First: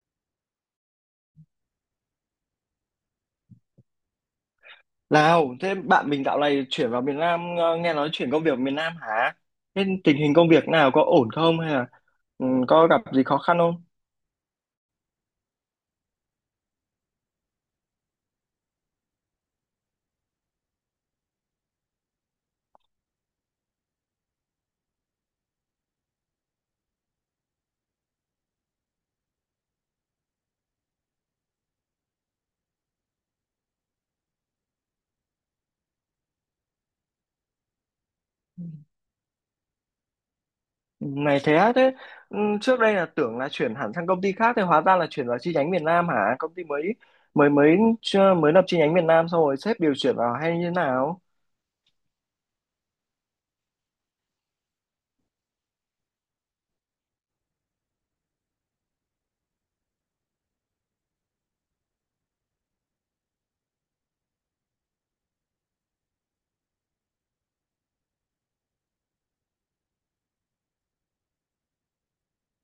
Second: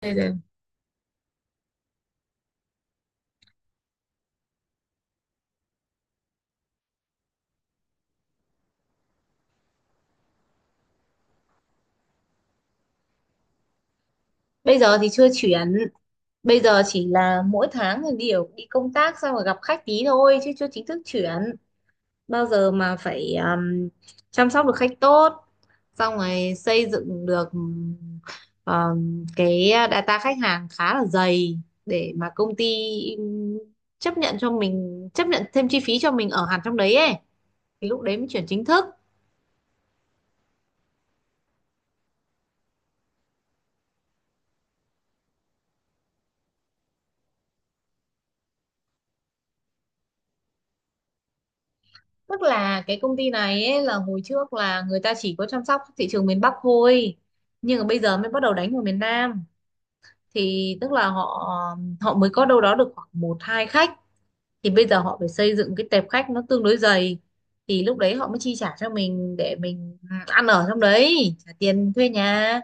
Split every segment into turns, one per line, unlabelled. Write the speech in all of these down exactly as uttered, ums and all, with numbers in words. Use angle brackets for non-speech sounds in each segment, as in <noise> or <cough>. bây giờ
Nào, thế bạn mình dạo này chuyển vào miền Nam, ờ, nghe nói chuyển công việc miền Nam hả? Thế tình hình công việc nào có ổn không hay là ừ, có gặp gì khó khăn không?
bây giờ thì chưa chuyển. Bây giờ chỉ là mỗi tháng thì đều đi công tác, xong rồi gặp khách tí thôi chứ chưa chính thức chuyển. Bao giờ mà phải um, chăm sóc được khách tốt, xong rồi xây dựng được um, cái data khách hàng khá là dày, để mà công ty um, chấp nhận cho mình, chấp nhận thêm chi phí cho mình ở hẳn trong đấy ấy, thì lúc đấy mới chuyển chính thức.
Ừ, này thế á, thế ừ, trước đây là tưởng là chuyển hẳn sang công ty khác thì hóa ra là chuyển vào chi nhánh miền Nam hả? Công ty mới mới mới chưa- mới lập chi nhánh miền Nam xong rồi sếp điều chuyển vào hay như thế nào?
Tức là cái công ty này ấy, là hồi trước là người ta chỉ có chăm sóc thị trường miền Bắc thôi, nhưng mà bây giờ mới bắt đầu đánh vào miền Nam, thì tức là họ họ mới có đâu đó được khoảng một hai khách, thì bây giờ họ phải xây dựng cái tệp khách nó tương đối dày, thì lúc đấy họ mới chi trả cho mình để mình ăn ở trong đấy, trả tiền thuê nhà,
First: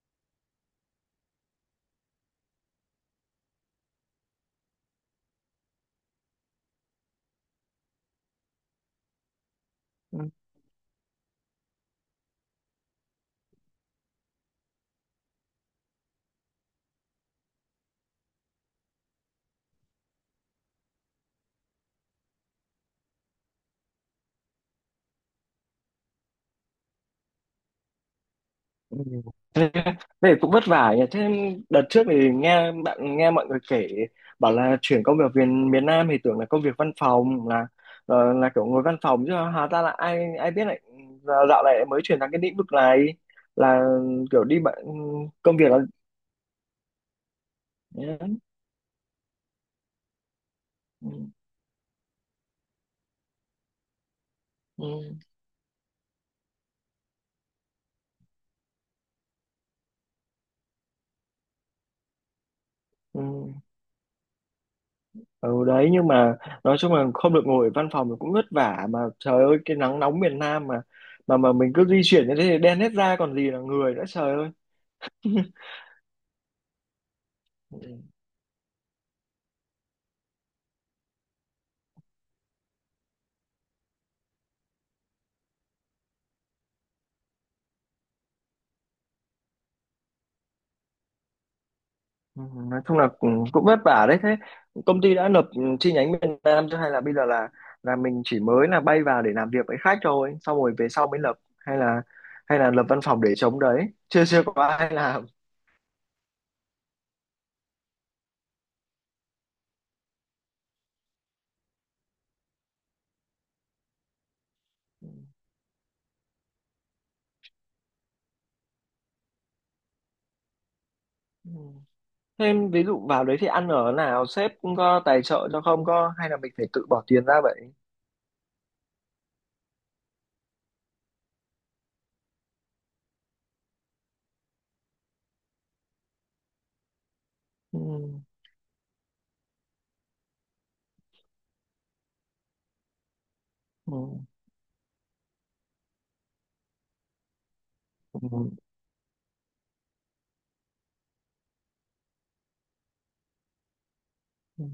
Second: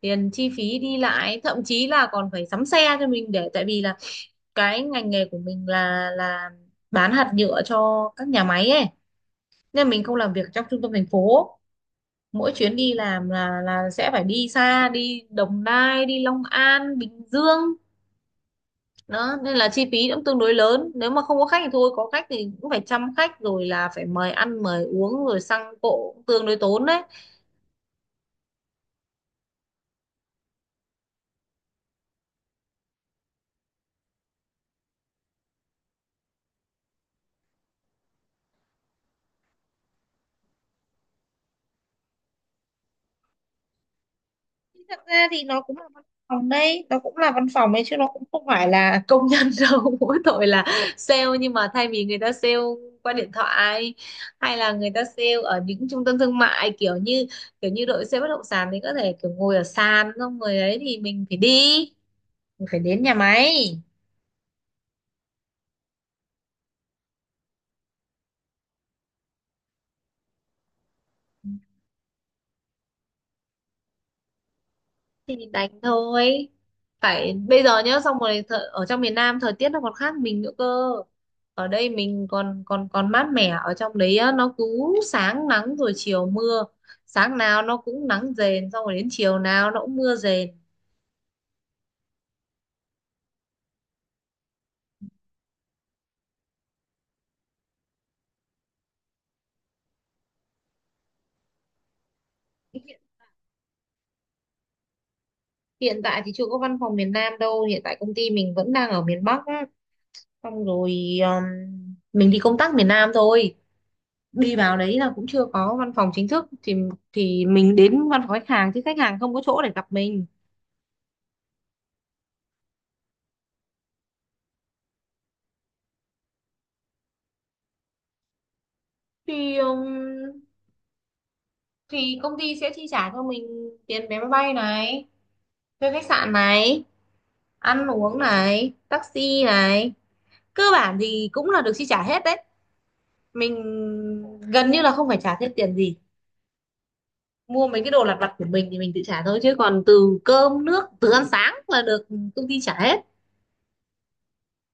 tiền chi phí đi lại, thậm chí là còn phải sắm xe cho mình, để tại vì là cái ngành nghề của mình là là bán hạt nhựa cho các nhà máy ấy, nên mình không
Ừ.
làm việc trong trung tâm thành phố. Mỗi chuyến đi làm là là sẽ phải đi xa, đi Đồng Nai, đi Long An, Bình Dương. Đó nên là chi phí cũng tương đối lớn, nếu mà không có khách thì thôi, có khách thì cũng phải chăm khách, rồi là phải mời ăn mời uống, rồi xăng cộ cũng tương đối tốn đấy.
Ừ. Thế, thế cũng vất vả nhỉ. Thế đợt trước thì nghe bạn nghe mọi người kể bảo là chuyển công việc về miền Nam thì tưởng là công việc văn phòng là ờ, là kiểu ngồi văn phòng chứ hóa ra là ai ai biết lại giờ dạo này mới chuyển sang cái lĩnh vực này là kiểu đi bạn
Thật ra thì
công
nó
việc
cũng
là
là văn phòng đấy, nó cũng là văn phòng ấy chứ nó cũng
ừ,
không phải là công nhân <laughs> đâu. Mỗi tội là sale, nhưng mà thay vì người ta sale qua điện thoại, hay là người ta
ừ,
sale ở những trung tâm thương mại kiểu như kiểu như đội sale bất động sản thì có thể kiểu ngồi ở sàn, xong rồi ấy thì mình phải đi, mình phải đến nhà
ừ.
máy.
Ừ, đấy nhưng mà nói chung là không được ngồi ở văn phòng thì cũng vất vả mà trời ơi cái nắng nóng miền Nam mà mà mà mình cứ di chuyển như thế thì đen hết da còn gì là người nữa trời ơi.
Thì đánh thôi, phải bây giờ nhá. Xong
<laughs>
rồi thợ, ở trong miền Nam thời tiết nó còn khác mình nữa cơ. Ở đây mình còn còn còn mát mẻ, ở trong đấy á, nó cứ sáng nắng rồi chiều mưa, sáng nào nó cũng nắng rền, xong rồi đến chiều nào nó cũng mưa rền.
Ừ, nói chung là cũng, cũng vất vả đấy. Thế công ty đã nộp ừ, chi nhánh Việt Nam chưa hay là bây giờ là là mình chỉ mới là bay vào để làm việc với khách thôi xong rồi về sau mới lập hay là hay là lập
Hiện
văn phòng để chống đấy chưa chưa có ai làm.
tại thì chưa có văn phòng miền Nam đâu, hiện tại công ty mình vẫn đang ở miền Bắc á. Xong rồi um, mình đi công tác miền Nam thôi, đi vào đấy là cũng chưa có văn phòng chính thức, thì thì mình đến văn phòng khách hàng, chứ khách hàng không có chỗ để gặp mình.
Ừ. Thêm ví dụ vào đấy thì ăn ở nào sếp cũng có tài trợ cho không có hay là mình phải tự bỏ tiền ra vậy?
Thì um, thì công ty sẽ chi trả cho mình tiền vé máy bay này, thuê khách sạn này,
Ừ.
ăn uống này, taxi này. Cơ bản thì cũng là được chi trả hết đấy, mình
Ừ.
gần như là không phải trả thêm tiền gì. Mua mấy cái đồ lặt
Ừ.
vặt của mình thì mình tự trả thôi, chứ còn từ cơm nước, từ ăn sáng là được công ty trả hết.
Ừ.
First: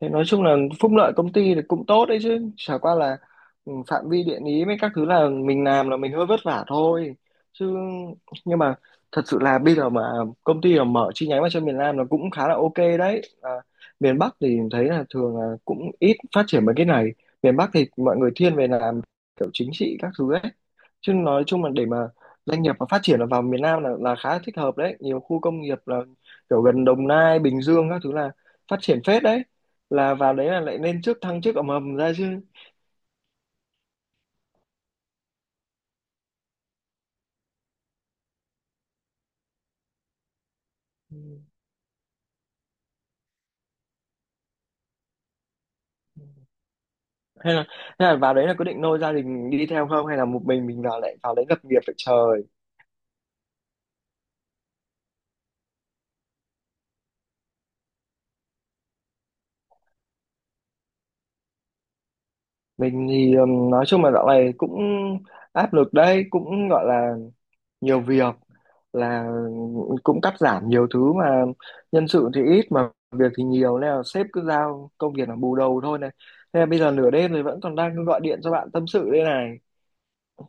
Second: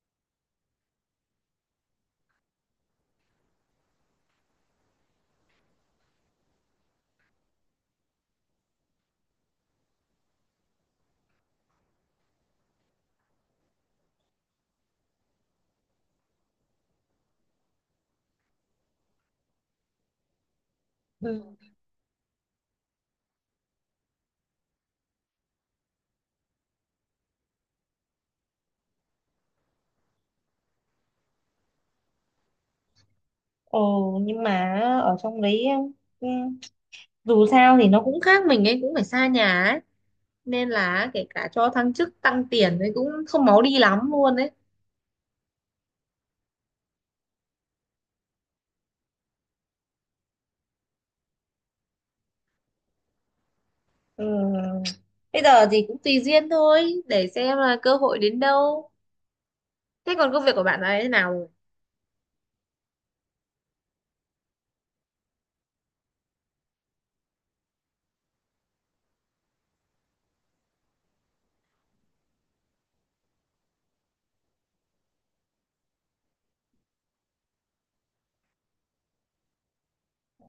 Thế nói chung là phúc lợi công ty thì cũng tốt đấy chứ chả qua là ừ, phạm vi địa lý với các thứ là mình làm là mình hơi vất vả thôi chứ nhưng mà thật sự là bây giờ mà công ty mà mở chi nhánh vào cho miền Nam là cũng khá là ok đấy à, miền Bắc thì thấy là thường là cũng ít phát triển mấy cái này. Miền Bắc thì mọi người thiên về làm kiểu chính trị các thứ ấy chứ nói
Ừ.
chung là để mà doanh nghiệp mà phát triển là vào miền Nam là là khá thích hợp đấy, nhiều khu công nghiệp là kiểu gần Đồng Nai Bình Dương các thứ là phát triển phết đấy, là vào đấy là lại nên trước thăng chức ầm ầm ra chứ.
Ồ nhưng mà ở trong đấy em, ừ, dù sao thì nó cũng khác mình ấy, cũng phải xa nhà ấy, nên là kể cả cho thăng chức, tăng tiền thì cũng không máu đi lắm luôn đấy.
Hay là hay là vào đấy là có định nôi gia đình đi theo không hay là một mình mình vào lại vào đấy lập nghiệp vậy trời?
Ừ. Bây giờ thì cũng tùy duyên thôi, để xem là cơ hội đến đâu. Thế còn công việc của bạn ấy thế nào rồi?
Mình thì ừm, nói chung là dạo này cũng áp lực đấy, cũng gọi là nhiều việc, là cũng cắt giảm nhiều thứ mà nhân sự thì ít mà việc thì nhiều nên là sếp cứ giao công việc là bù đầu thôi này. Thế là bây giờ nửa đêm rồi vẫn còn đang gọi điện cho bạn tâm sự đây này,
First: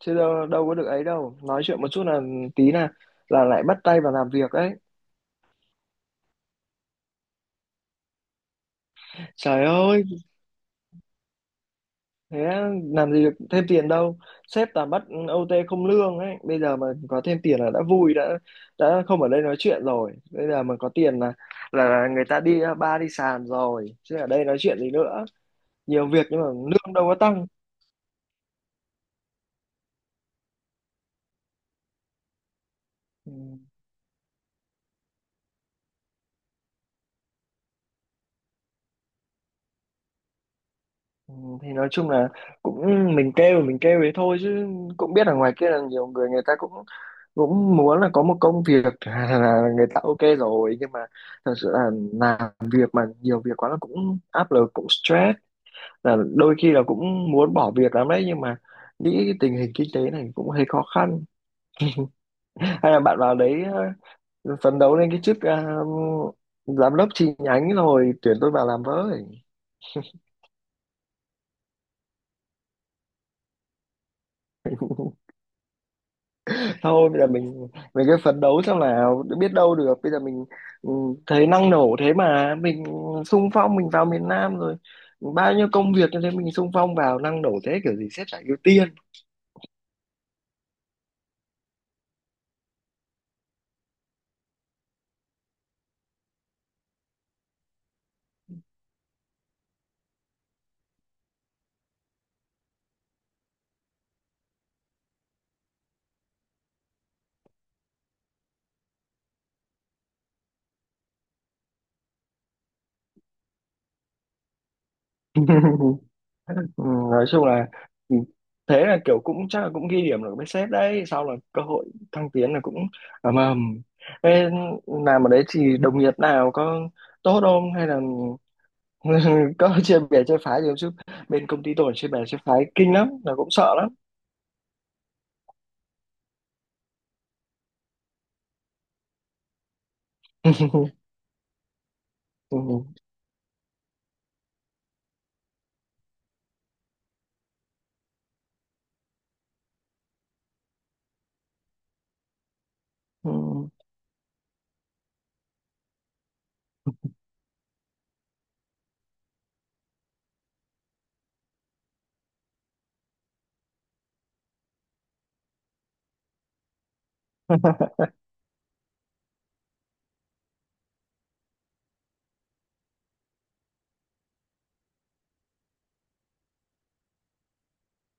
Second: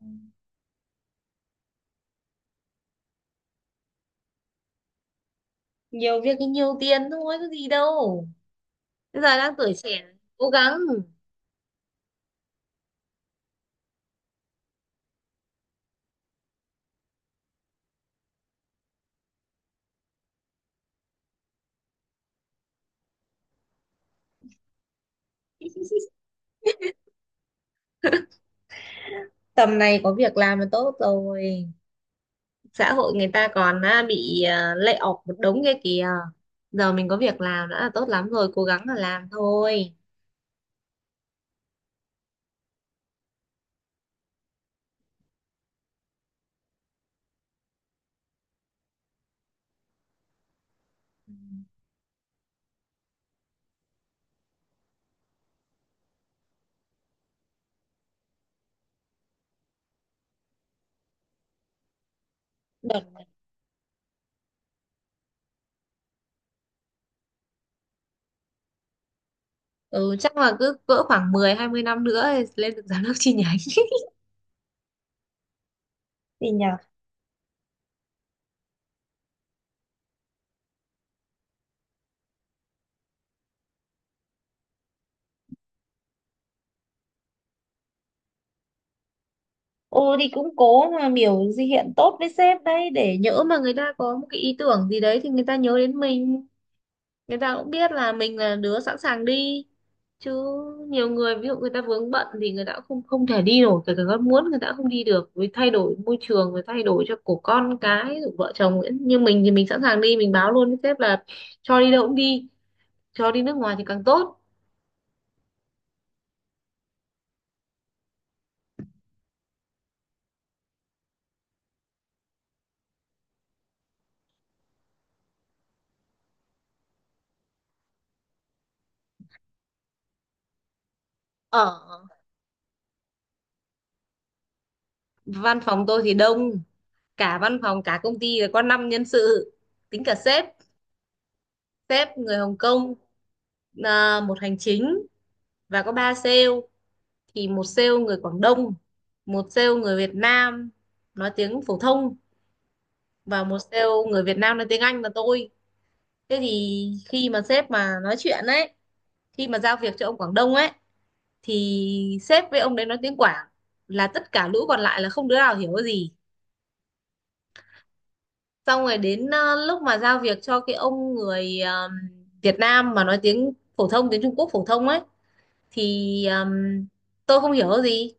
chứ đâu, đâu có được ấy đâu, nói chuyện một chút là tí là là lại bắt tay vào làm việc ấy.
Nhiều việc thì nhiều tiền thôi, có gì đâu, bây giờ đang
Trời
tuổi
ơi
trẻ, cố gắng.
thế làm gì được thêm tiền đâu, sếp toàn bắt ô tê không lương ấy, bây giờ mà có thêm tiền là đã vui, đã đã không ở đây nói chuyện rồi, bây giờ mà có tiền là là người ta đi bar đi sàn rồi chứ ở đây nói chuyện gì nữa. Nhiều
<laughs>
việc nhưng mà lương đâu có tăng.
Tầm này có việc làm là tốt rồi, xã hội người
Ừ,
ta còn à, bị, à, lay off một đống kia kìa. Giờ mình có việc làm đã là tốt lắm rồi, cố gắng là làm thôi.
ừ, thì nói chung là cũng mình kêu mình kêu thế thôi chứ cũng biết ở ngoài kia là nhiều người người ta cũng cũng muốn là có một công việc <laughs> là người ta ok rồi nhưng mà thật sự là làm việc mà nhiều việc quá là cũng áp lực cũng stress, là đôi khi là cũng muốn bỏ việc lắm đấy nhưng mà nghĩ cái tình hình kinh tế này cũng hơi khó khăn. Hay là bạn vào đấy ờ, phấn đấu lên cái chức ờ, giám đốc chi nhánh rồi tuyển tôi vào làm với.
Ừ, chắc là cứ cỡ khoảng mười hai mươi năm nữa thì lên được giám đốc chi nhánh. <laughs> Gì nhỉ.
Thôi bây giờ mình mình cứ phấn đấu xem nào, biết đâu được bây giờ mình ừ, thấy năng nổ thế mà mình xung phong mình vào miền Nam rồi, bao nhiêu công việc như thế mình xung phong vào năng nổ thế kiểu gì sếp chả ưu tiên.
Ô thì cũng cố mà biểu gì hiện tốt với sếp đấy, để nhỡ mà người ta có một cái ý tưởng gì đấy thì người ta nhớ đến mình, người ta cũng biết là mình là đứa sẵn sàng đi. Chứ nhiều người ví dụ người ta vướng bận thì người ta cũng không không thể đi nổi, kể cả con muốn người ta cũng không đi được, vì thay đổi môi trường rồi thay đổi cho của con cái rồi vợ chồng ấy. Như mình thì mình sẵn sàng đi, mình báo luôn với sếp là cho đi đâu cũng đi, cho đi nước ngoài thì càng tốt.
<laughs> Ừ, nói chung là ừ, thế là kiểu cũng chắc là cũng ghi điểm được với sếp đấy sau là cơ hội thăng tiến là cũng ầm ầm. Thế làm ở đấy thì đồng nghiệp nào có tốt không hay là <laughs> có chia bè chia phái gì không chứ, bên công ty tôi
Ở
chia bè chia phái kinh lắm là cũng sợ lắm.
văn phòng tôi thì đông, cả văn phòng cả công ty là có năm nhân sự, tính cả sếp.
<laughs>
Sếp người Hồng
Ừ.
Kông, à, một hành chính và có ba sale. Thì một sale người Quảng Đông, một sale người Việt Nam nói tiếng phổ thông, và một
Ừ.
sale người Việt Nam nói tiếng Anh là tôi. Thế thì khi mà sếp mà nói chuyện ấy, khi mà giao việc cho ông Quảng Đông ấy, thì sếp với ông đấy nói tiếng Quảng, là tất cả lũ còn lại là không đứa nào hiểu cái gì. Xong rồi đến ờ, lúc mà giao việc cho cái ông người ờm, Việt Nam mà nói tiếng phổ thông, tiếng Trung Quốc phổ thông ấy, thì ờm, tôi không hiểu gì.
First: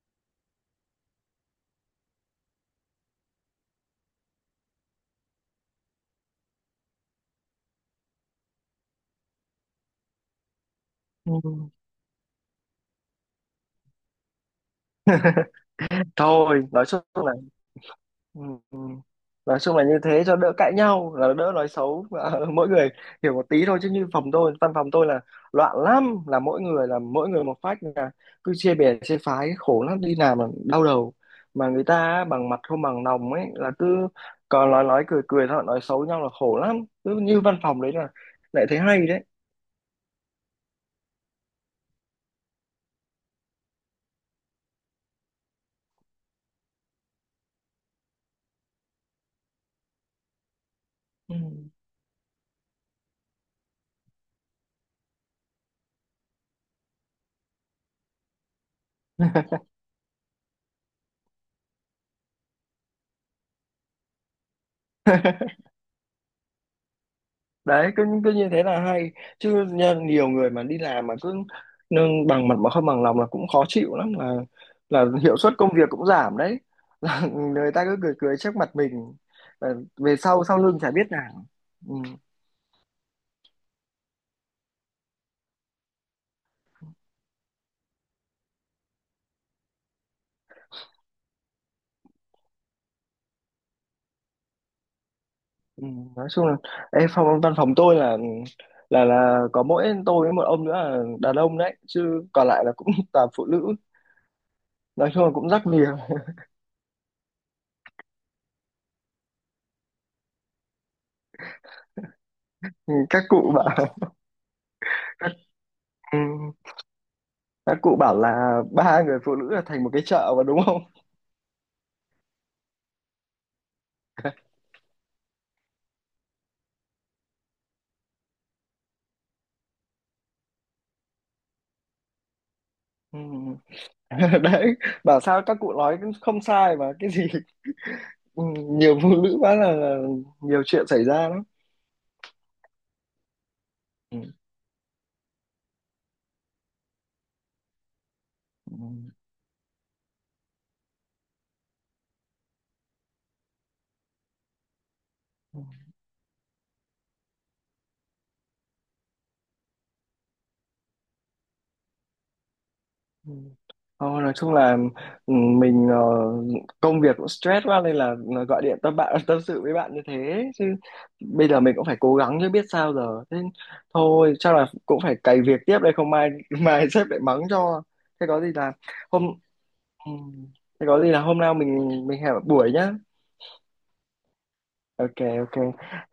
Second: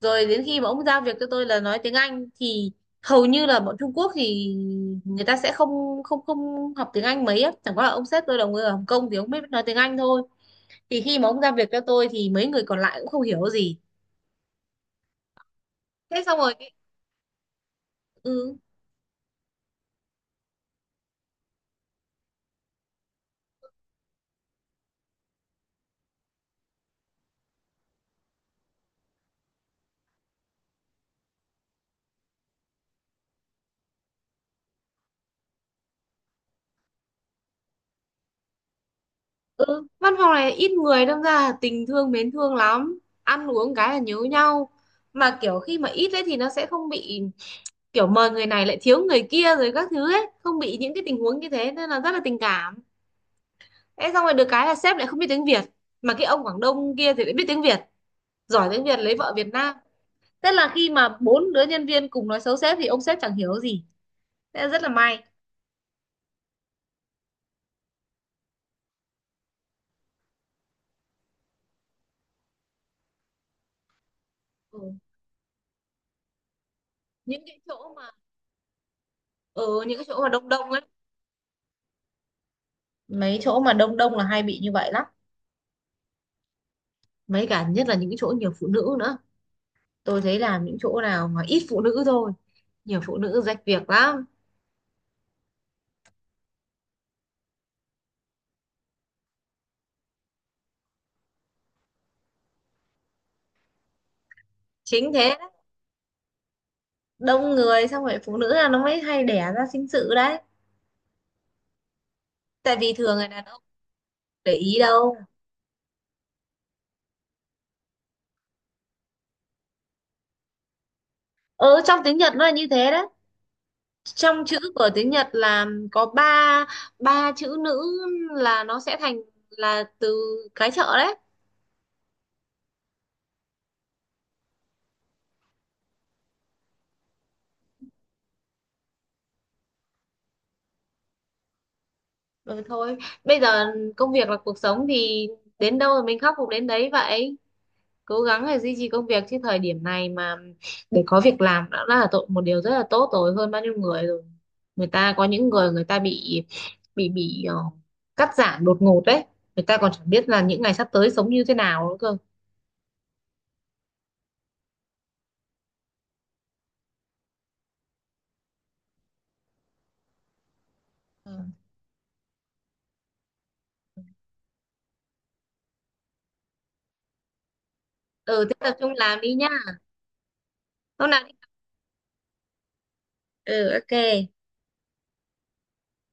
Rồi đến khi mà ông giao việc cho tôi là nói tiếng Anh thì hầu như là bọn Trung Quốc thì người ta sẽ không không không học tiếng Anh mấy á, chẳng qua là ông sếp tôi là người ở Hồng Kông thì ông biết nói tiếng Anh thôi. Thì khi mà ông giao
Ừ.
việc cho tôi thì mấy người còn lại cũng không hiểu gì. Thế xong rồi
Thôi nói chung là ừ.
ừ.
Ừ. Nói chung là như thế cho đỡ cãi nhau là đỡ nói xấu. Và <laughs> mỗi người hiểu một tí thôi chứ như phòng tôi văn phòng tôi là loạn lắm, là mỗi người là mỗi người một phách là cứ chia bè chia phái khổ lắm, đi làm là đau đầu mà người ta á, bằng mặt không bằng lòng ấy là cứ còn nói nói cười cười thôi nói xấu nhau là khổ lắm, cứ như văn phòng đấy là lại thấy hay
Ừ, văn phòng này ít người đâm ra là tình thương mến thương lắm, ăn uống cái là nhớ nhau. Mà kiểu khi mà ít ấy thì nó sẽ không bị kiểu mời người này lại thiếu người kia rồi các thứ ấy, không bị những cái tình huống
đấy.
như thế nên là rất là tình cảm. Thế xong rồi được cái là sếp lại không biết tiếng Việt, mà cái ông Quảng Đông kia thì lại biết tiếng Việt, giỏi tiếng Việt, lấy vợ Việt Nam. Tức là khi mà bốn đứa nhân viên cùng nói xấu sếp thì ông sếp chẳng hiểu gì, thế là rất là may.
Đấy cứ cứ như thế là hay chứ nha, nhiều người mà đi làm mà cứ nâng bằng mặt mà không bằng lòng là cũng khó chịu lắm, là
Ừ.
là hiệu suất công việc cũng giảm đấy. <laughs> Là
Những cái
người ta
chỗ
cứ
mà
cười cười trước mặt mình.
ở
Ờ,
ừ, những cái
về
chỗ mà
sau
đông
sau
đông
lưng
ấy,
chả biết nào. Ừ,
mấy chỗ mà đông đông là hay bị như vậy lắm, mấy cả nhất là những cái chỗ nhiều phụ nữ nữa. Tôi thấy làm những chỗ nào mà ít phụ nữ thôi, nhiều phụ nữ rách việc lắm.
ừ, nói chung là ê, phòng văn phòng tôi là là là có mỗi tôi với một ông nữa là đàn ông đấy chứ còn lại là cũng <laughs> toàn phụ nữ. Nói
Chính
chung là
thế đấy.
cũng rắc nhiều.
Đông người xong rồi phụ nữ là nó mới hay đẻ ra sinh sự đấy, tại vì
Ừ,
thường
các
người đàn
cụ
ông
bảo <laughs>
để ý đâu.
các, ừ, các cụ bảo là ba người phụ nữ là thành một cái chợ mà đúng không.
Ừ, trong tiếng Nhật nó là như thế đấy, trong chữ của tiếng Nhật là có ba ba chữ nữ là nó sẽ thành là từ cái chợ đấy.
Ừ. <laughs> Đấy, bảo sao các cụ nói cũng không sai mà cái gì ừ, nhiều phụ nữ quá là, là nhiều chuyện xảy ra lắm.
Rồi thôi, bây giờ công
Ừ.
việc là cuộc sống thì đến đâu rồi mình khắc phục đến đấy vậy, cố gắng để duy trì công việc, chứ thời điểm này mà để có việc làm đã là tội một điều rất là tốt rồi, hơn bao nhiêu người rồi. Người ta có những
Ừ.
người người ta bị bị bị ờ, cắt giảm đột ngột đấy, người ta còn chẳng biết là những ngày sắp tới sống như thế nào nữa cơ.
Ừ. Thôi, nói chung là ừ, mình ờ, công việc cũng stress quá nên là gọi điện tâm bạn tâm sự với bạn như thế chứ
Ừ.
bây giờ mình cũng phải cố gắng chứ biết sao giờ. Thế thôi chắc là cũng phải cày việc tiếp đây không mai <laughs> mai sếp lại mắng cho. Thế có
Ừ,
gì
thế
là
tập trung làm
hôm
đi nhá.
ừ, thế có
Lúc
gì là
nào đi
hôm nào mình mình hẹn buổi nhá.
ừ, ok.
Ok ok.